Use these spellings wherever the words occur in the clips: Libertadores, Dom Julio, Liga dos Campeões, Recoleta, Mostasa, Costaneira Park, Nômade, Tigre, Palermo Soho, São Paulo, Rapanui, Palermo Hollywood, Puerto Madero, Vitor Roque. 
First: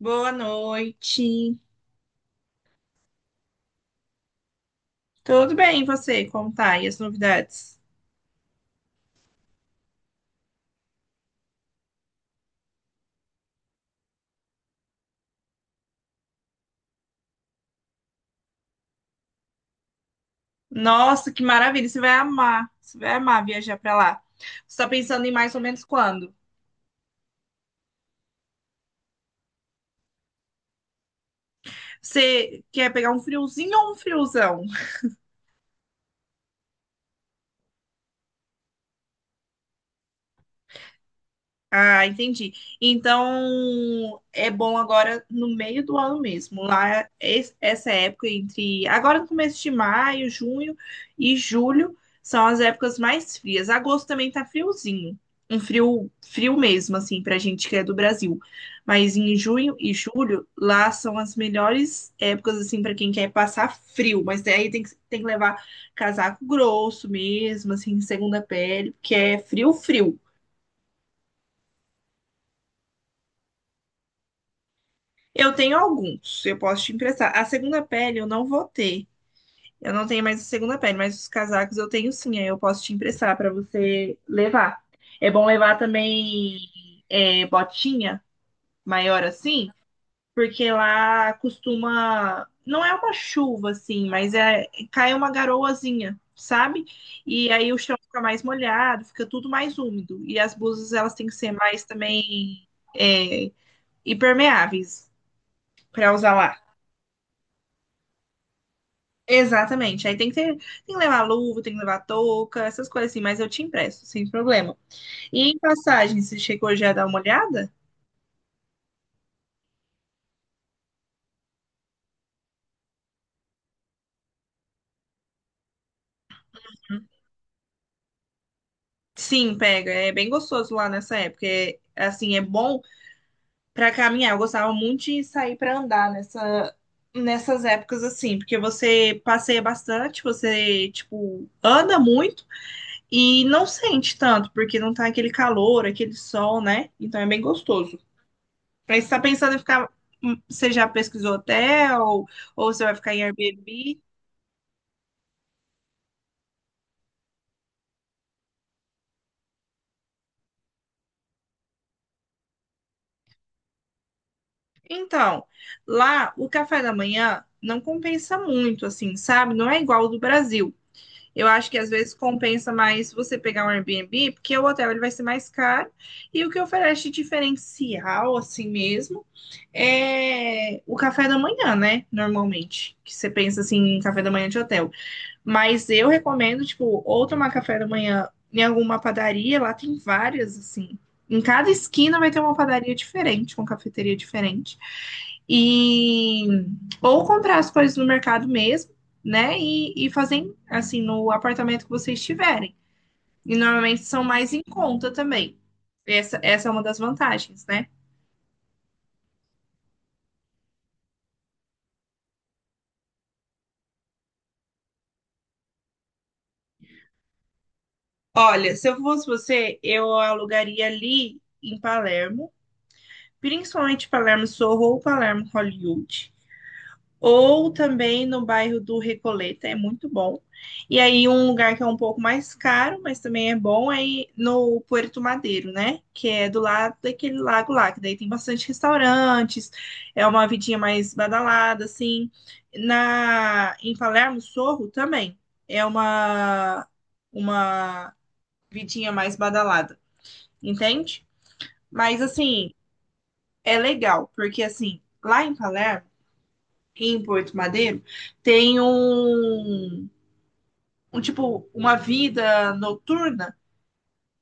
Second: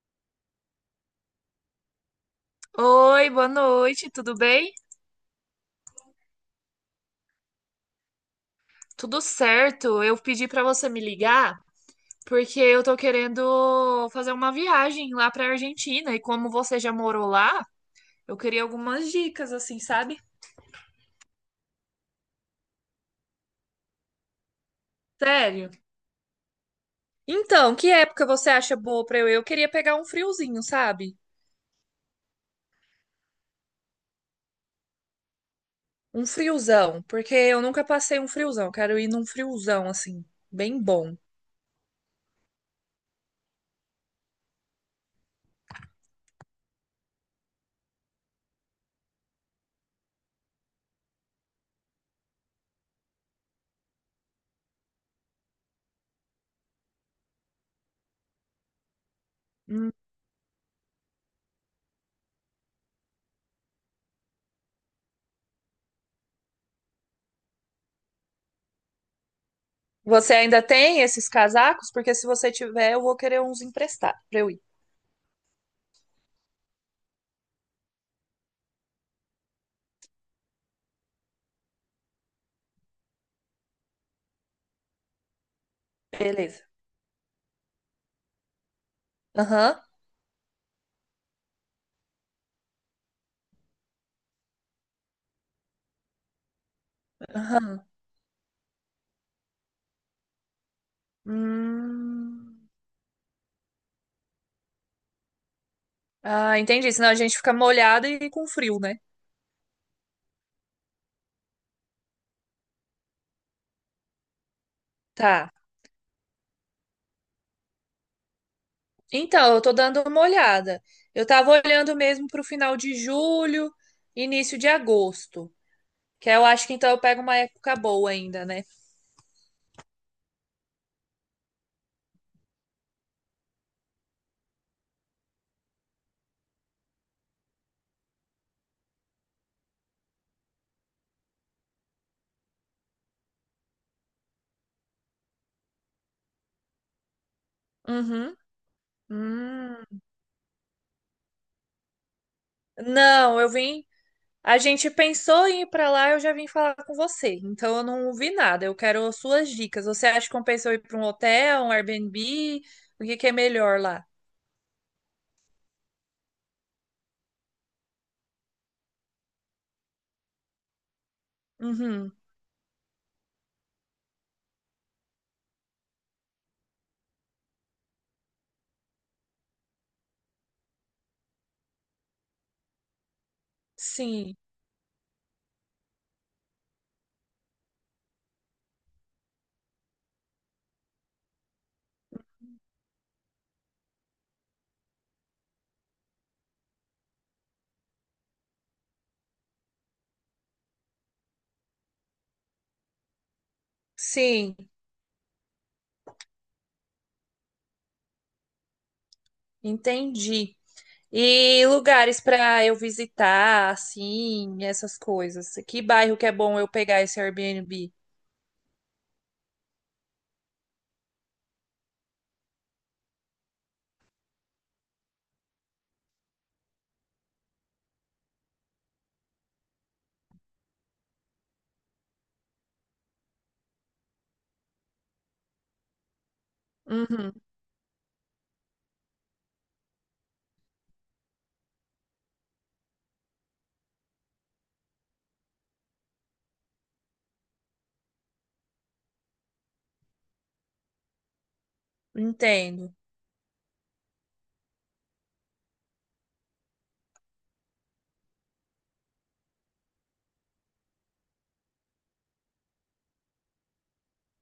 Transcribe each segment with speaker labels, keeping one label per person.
Speaker 1: Boa noite.
Speaker 2: Oi, boa noite, tudo bem?
Speaker 1: Tudo bem, e você? Como tá? E as novidades?
Speaker 2: Tudo certo. Eu pedi para você me ligar porque eu tô querendo fazer uma viagem lá para Argentina e como você já morou lá, eu queria algumas dicas assim, sabe?
Speaker 1: Nossa, que maravilha! Você vai amar. Você vai amar viajar pra lá. Você tá pensando em mais ou
Speaker 2: Sério.
Speaker 1: menos quando?
Speaker 2: Então, que época você acha boa para eu ir? Eu queria pegar um friozinho, sabe?
Speaker 1: Você quer pegar um friozinho ou um friozão?
Speaker 2: Um friozão, porque eu nunca passei um friozão. Eu Quero ir num friozão assim, bem bom.
Speaker 1: Ah, entendi. Então, é bom agora no meio do ano mesmo. Lá, essa época entre agora no começo de maio, junho e julho são as épocas mais frias. Agosto também tá friozinho. Um frio, frio mesmo, assim, pra gente que é do Brasil. Mas em junho e
Speaker 2: Hum.
Speaker 1: julho, lá são as melhores épocas, assim, pra quem quer passar frio. Mas daí tem que levar casaco grosso mesmo, assim, segunda pele, porque é frio, frio.
Speaker 2: Você ainda tem esses casacos? Porque se você tiver, eu vou querer uns emprestar para eu ir.
Speaker 1: Eu tenho alguns, eu posso te emprestar. A segunda pele eu não vou ter. Eu não tenho mais a segunda pele, mas os casacos eu tenho sim, aí eu posso te emprestar para você levar. É bom levar também
Speaker 2: Beleza.
Speaker 1: botinha maior assim,
Speaker 2: Aham.
Speaker 1: porque lá costuma. Não é uma chuva assim, mas é cai uma garoazinha, sabe? E aí o
Speaker 2: Aham.
Speaker 1: chão fica mais molhado, fica tudo mais úmido. E as blusas elas têm que ser mais também
Speaker 2: Hum.
Speaker 1: é, impermeáveis para usar
Speaker 2: Ah,
Speaker 1: lá.
Speaker 2: entendi. Senão a gente fica molhada e com frio, né?
Speaker 1: Exatamente. Aí tem que ter, tem que levar luva, tem que levar touca, essas coisas assim, mas eu te empresto, sem problema. E
Speaker 2: Tá.
Speaker 1: em passagem, você chegou já a dar uma olhada?
Speaker 2: Então, eu tô dando uma olhada. Eu tava olhando mesmo pro final de julho, início de agosto. Que eu acho que então eu pego uma época boa ainda, né?
Speaker 1: Sim, pega. É bem gostoso lá nessa época. É, assim, é bom pra caminhar. Eu gostava muito de sair pra andar nessas épocas assim, porque você passeia bastante, você tipo anda muito e não sente tanto, porque não tá aquele calor, aquele sol, né? Então é bem gostoso.
Speaker 2: Uhum.
Speaker 1: Aí você está pensando em ficar.
Speaker 2: Hum.
Speaker 1: Você já pesquisou hotel? Ou você vai ficar em
Speaker 2: Não, eu vim.
Speaker 1: Airbnb?
Speaker 2: A gente pensou em ir pra lá, eu já vim falar com você. Então eu não vi nada. Eu quero suas dicas. Você acha que compensa eu ir pra um hotel, um Airbnb? O que que é melhor lá?
Speaker 1: Então, lá o café da manhã não compensa muito, assim, sabe? Não é igual ao do Brasil. Eu acho que às
Speaker 2: Uhum.
Speaker 1: vezes compensa mais você pegar um Airbnb, porque o hotel ele vai ser mais caro. E o que oferece de diferencial, assim mesmo, é o café da manhã, né? Normalmente. Que você pensa assim, em café da
Speaker 2: Sim,
Speaker 1: manhã de hotel. Mas eu recomendo, tipo, ou tomar café da manhã em alguma padaria, lá tem várias, assim. Em cada esquina vai ter uma padaria diferente, uma cafeteria diferente. E ou comprar as coisas no mercado mesmo, né? E fazer assim no apartamento que vocês tiverem. E normalmente são mais
Speaker 2: sim,
Speaker 1: em conta também. Essa é uma das vantagens, né?
Speaker 2: entendi. E lugares pra eu visitar, assim, essas coisas. Que bairro que é bom eu pegar esse Airbnb?
Speaker 1: Olha, se eu fosse você, eu alugaria ali em Palermo, principalmente Palermo Sorro ou Palermo Hollywood. Ou também no bairro do Recoleta, é muito bom. E aí um lugar que é um pouco mais caro, mas também é bom, é no Puerto Madeiro, né? Que é do lado
Speaker 2: Uhum,
Speaker 1: daquele lago lá, que daí tem bastante restaurantes, é uma vidinha mais badalada, assim. Em Palermo, Sorro também é uma vidinha mais badalada, entende? Mas assim,
Speaker 2: entendo.
Speaker 1: é legal, porque assim, lá em Palermo em Porto Madeiro tem um tipo uma vida noturna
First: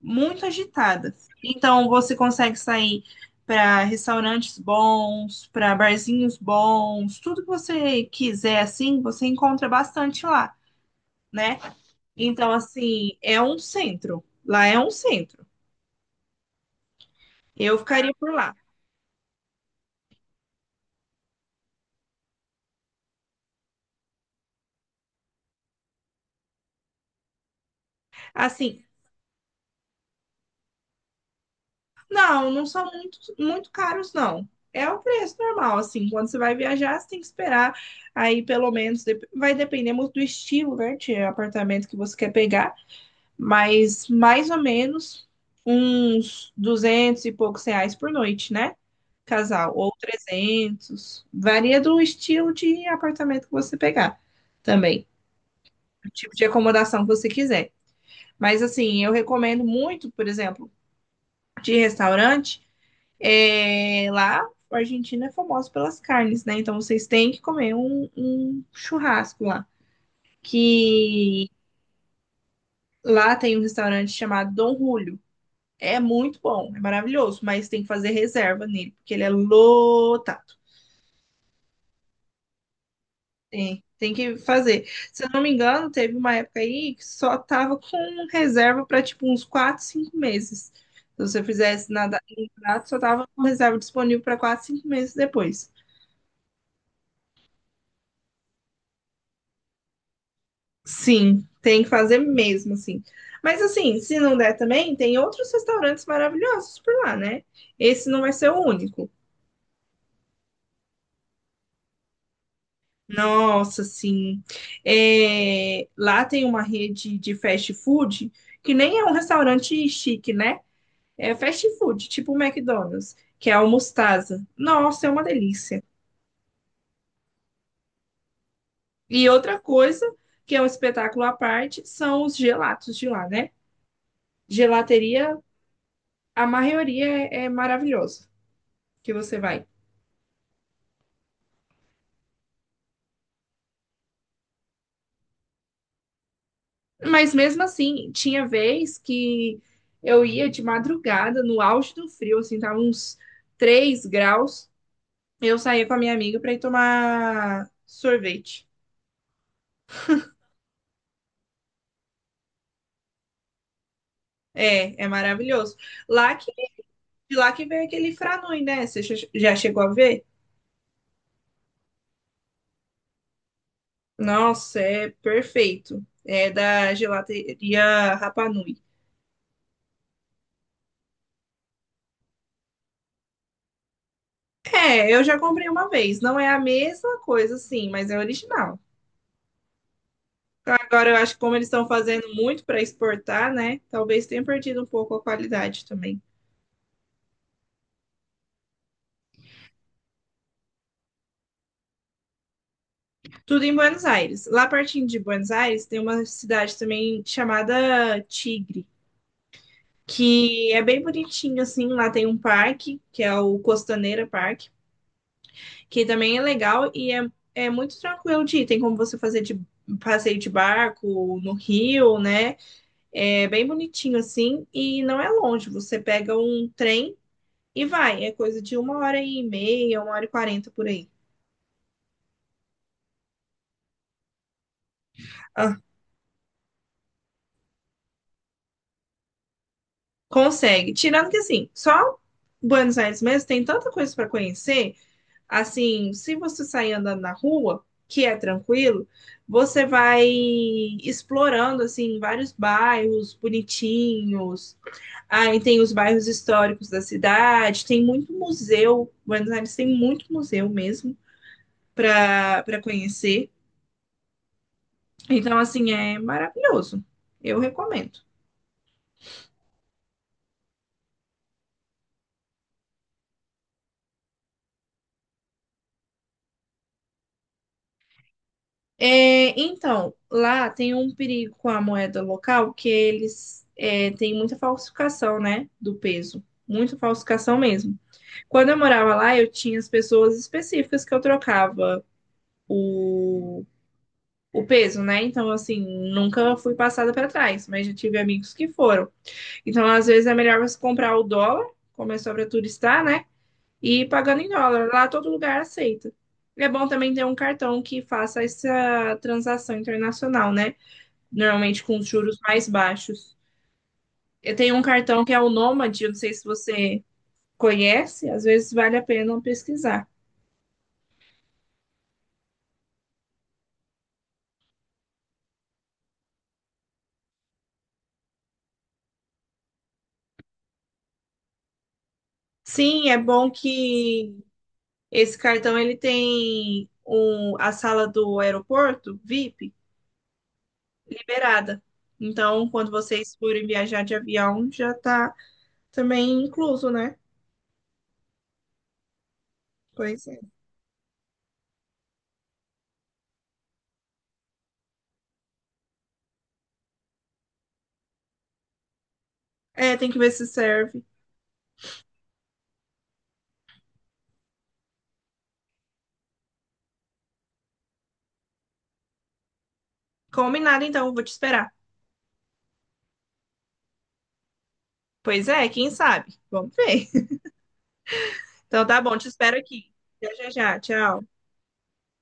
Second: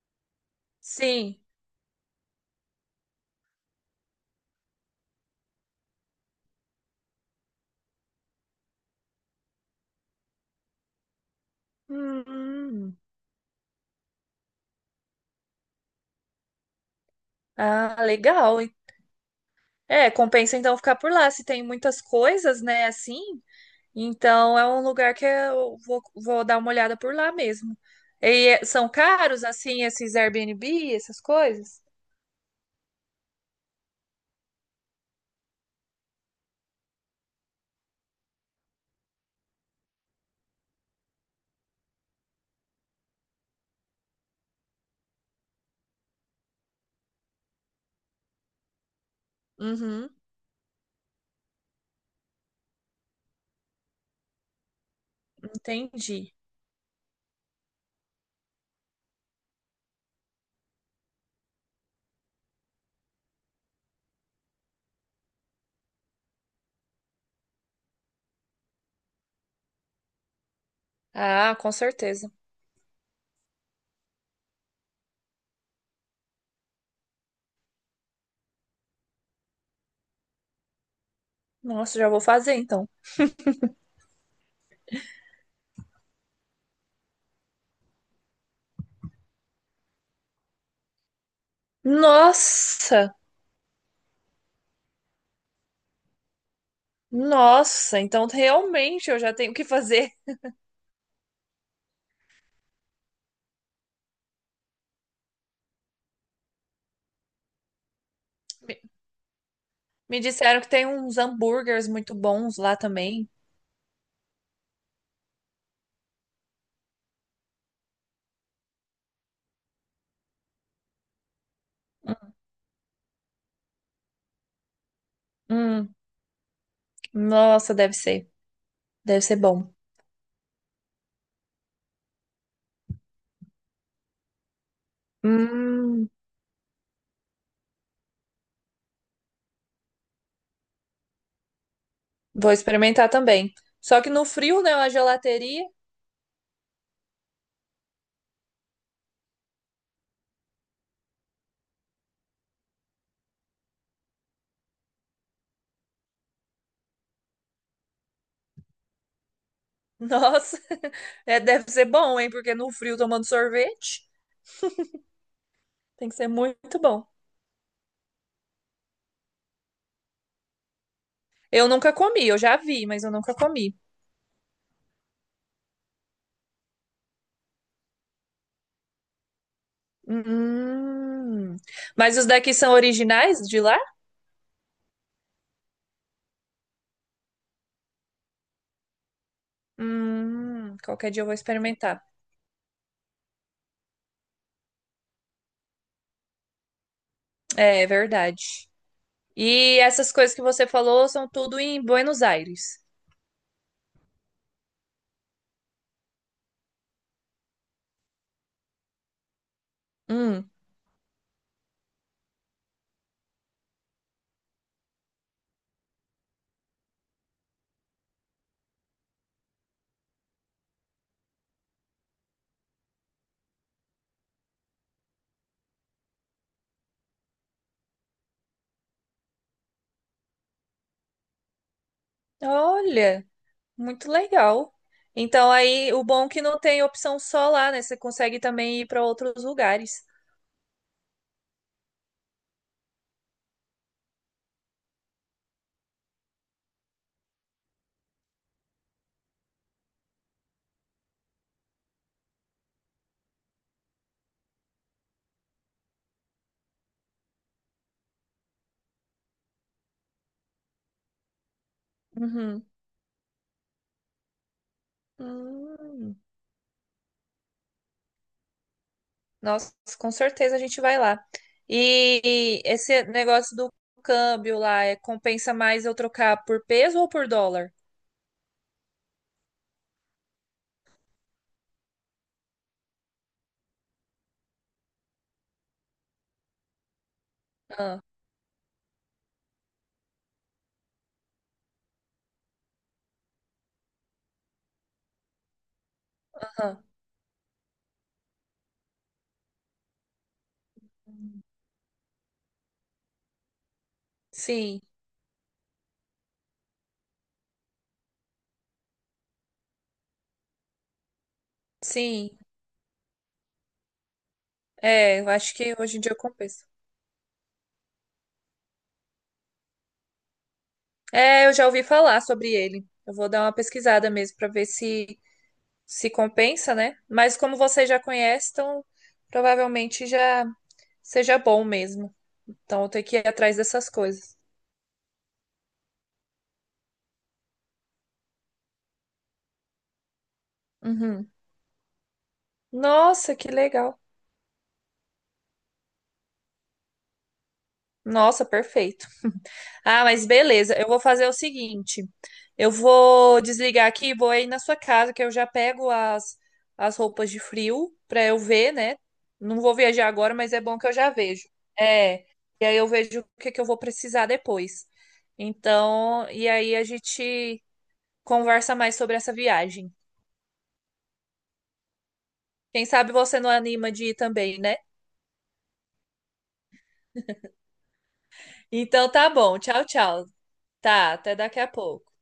Speaker 1: muito agitada.
Speaker 2: Sim.
Speaker 1: Então você consegue sair para restaurantes bons, para barzinhos bons, tudo que você quiser assim, você encontra bastante lá, né? Então
Speaker 2: Hum.
Speaker 1: assim, é um centro. Lá é um centro. Eu
Speaker 2: Ah,
Speaker 1: ficaria por lá.
Speaker 2: legal. É, compensa então ficar por lá, se tem muitas coisas, né, assim. Então é um lugar que eu vou dar uma olhada por lá mesmo. E
Speaker 1: Assim,
Speaker 2: são caros, assim, esses Airbnb, essas coisas?
Speaker 1: não, não são muito, muito caros, não. É o preço normal, assim. Quando você vai viajar, você tem que esperar. Aí, pelo menos, vai depender muito do estilo, né? De apartamento que você quer pegar. Mas, mais ou menos, uns 200 e poucos reais por noite, né? Casal. Ou
Speaker 2: Uhum,
Speaker 1: 300. Varia do estilo de apartamento que você pegar também. O
Speaker 2: entendi.
Speaker 1: tipo de acomodação que você quiser. Mas, assim, eu recomendo muito, por exemplo, de restaurante. É, lá, a Argentina é famosa pelas carnes, né? Então vocês têm que comer um churrasco lá. Que
Speaker 2: Ah, com certeza.
Speaker 1: lá tem um restaurante chamado Dom Julio. É muito bom, é maravilhoso, mas tem que fazer reserva nele, porque ele é lotado.
Speaker 2: Nossa, já vou fazer então.
Speaker 1: Tem que fazer. Se eu não me engano, teve uma época aí que só tava com reserva para tipo uns 4, 5 meses. Se você fizesse nada em contrato, só
Speaker 2: Nossa!
Speaker 1: tava com reserva disponível para 4, 5 meses depois.
Speaker 2: Nossa, então realmente eu já tenho o que fazer.
Speaker 1: Sim, tem que fazer mesmo, assim. Mas assim, se não der também, tem outros restaurantes maravilhosos por lá, né? Esse não vai ser o
Speaker 2: Me
Speaker 1: único.
Speaker 2: me disseram que tem uns hambúrgueres muito bons lá também.
Speaker 1: Nossa, sim. É, lá tem uma rede de fast food que nem é um restaurante chique, né? É fast food, tipo o McDonald's, que é o Mostasa. Nossa, é uma delícia.
Speaker 2: Hum, nossa, deve ser. Deve
Speaker 1: E
Speaker 2: ser
Speaker 1: outra
Speaker 2: bom.
Speaker 1: coisa, que é um espetáculo à parte, são os gelatos de lá, né? Gelateria,
Speaker 2: Hum.
Speaker 1: a maioria é maravilhosa que você vai.
Speaker 2: Vou experimentar também. Só que no frio, né, uma gelateria,
Speaker 1: Mas mesmo assim, tinha vez que eu ia de madrugada, no auge do frio, assim, tava uns 3 graus. Eu saía com a minha amiga para ir tomar sorvete.
Speaker 2: nossa, é, deve ser bom, hein? Porque no frio tomando sorvete
Speaker 1: É maravilhoso.
Speaker 2: tem que ser
Speaker 1: Lá que,
Speaker 2: muito bom.
Speaker 1: de lá que vem aquele franui, né? Você já chegou a ver?
Speaker 2: Eu nunca comi, eu já vi, mas eu nunca comi.
Speaker 1: Nossa, é perfeito. É da gelateria Rapanui.
Speaker 2: Hum. Mas os daqui são originais de lá?
Speaker 1: É, eu já comprei uma vez. Não é a mesma coisa, sim, mas é original. Agora,
Speaker 2: Qualquer
Speaker 1: eu
Speaker 2: dia eu vou
Speaker 1: acho que como eles estão
Speaker 2: experimentar.
Speaker 1: fazendo muito para exportar, né? Talvez tenha perdido um pouco a qualidade também.
Speaker 2: É, é verdade. E essas coisas que você falou são tudo em Buenos Aires.
Speaker 1: Tudo em Buenos Aires. Lá pertinho de Buenos Aires tem uma cidade também chamada Tigre,
Speaker 2: Hum.
Speaker 1: que é bem bonitinho assim. Lá tem um parque, que é o Costaneira Park, que também é legal e é, é muito tranquilo de ir. Tem como você fazer de passeio de barco no rio, né? É bem bonitinho assim e não é longe. Você pega um trem e vai, é coisa de uma hora e meia, uma hora e quarenta por aí.
Speaker 2: Olha. Muito legal. Então
Speaker 1: Ah,
Speaker 2: aí o bom é que não tem opção só lá, né? Você consegue também ir para outros lugares.
Speaker 1: consegue. Tirando que assim, só Buenos Aires mesmo tem tanta coisa para conhecer, assim, se você sair andando na rua, que é tranquilo, você vai explorando assim vários bairros bonitinhos. Aí tem os bairros históricos da cidade, tem muito museu. Buenos Aires tem muito museu mesmo para
Speaker 2: Uhum.
Speaker 1: para conhecer. Então assim
Speaker 2: Hum.
Speaker 1: é maravilhoso. Eu recomendo.
Speaker 2: Nossa, com certeza a gente vai lá. E esse negócio do câmbio lá, é, compensa mais eu trocar por peso ou por dólar?
Speaker 1: É, então, lá tem um perigo com a moeda local que eles têm muita falsificação, né, do peso. Muita falsificação mesmo.
Speaker 2: Ah,
Speaker 1: Quando eu morava lá, eu tinha as pessoas específicas que eu trocava o, o peso, né? Então, assim, nunca fui
Speaker 2: aham.
Speaker 1: passada para trás, mas já tive amigos que foram. Então, às vezes é melhor você comprar o dólar, como é só para turistar, né? E ir pagando em
Speaker 2: Sim,
Speaker 1: dólar. Lá todo lugar aceita. É bom também ter um cartão que faça essa transação internacional, né? Normalmente com os
Speaker 2: sim.
Speaker 1: juros mais baixos. Eu tenho um
Speaker 2: É,
Speaker 1: cartão
Speaker 2: eu
Speaker 1: que é o
Speaker 2: acho que hoje em
Speaker 1: Nômade, eu
Speaker 2: dia
Speaker 1: não sei se
Speaker 2: compensa.
Speaker 1: você conhece, às vezes vale a pena pesquisar.
Speaker 2: É, eu já ouvi falar sobre ele. Eu vou dar uma pesquisada mesmo para ver se compensa, né? Mas como você já conhece, então provavelmente já seja bom mesmo. Então eu tenho
Speaker 1: Sim, é
Speaker 2: que ir
Speaker 1: bom
Speaker 2: atrás dessas
Speaker 1: que
Speaker 2: coisas.
Speaker 1: esse cartão ele tem a sala do aeroporto VIP
Speaker 2: Uhum.
Speaker 1: liberada. Então, quando vocês
Speaker 2: Nossa, que
Speaker 1: forem
Speaker 2: legal.
Speaker 1: viajar de avião, já tá também incluso, né?
Speaker 2: Nossa, perfeito. Ah, mas
Speaker 1: Pois é.
Speaker 2: beleza. Eu vou fazer o seguinte. Eu vou desligar aqui e vou aí na sua casa, que eu já pego as roupas de frio para eu ver, né? Não vou
Speaker 1: É,
Speaker 2: viajar
Speaker 1: tem que ver
Speaker 2: agora,
Speaker 1: se
Speaker 2: mas é bom que eu
Speaker 1: serve.
Speaker 2: já vejo. É. E aí eu vejo o que que eu vou precisar depois. Então, e aí a gente conversa mais sobre essa viagem.
Speaker 1: Combinado, então, vou te esperar.
Speaker 2: Quem sabe você não anima de ir também, né?
Speaker 1: Pois é, quem sabe? Vamos ver. Então tá
Speaker 2: Então
Speaker 1: bom, te
Speaker 2: tá
Speaker 1: espero
Speaker 2: bom. Tchau,
Speaker 1: aqui.
Speaker 2: tchau.
Speaker 1: Já, já, já.
Speaker 2: Tá,
Speaker 1: Tchau.
Speaker 2: até daqui a pouco.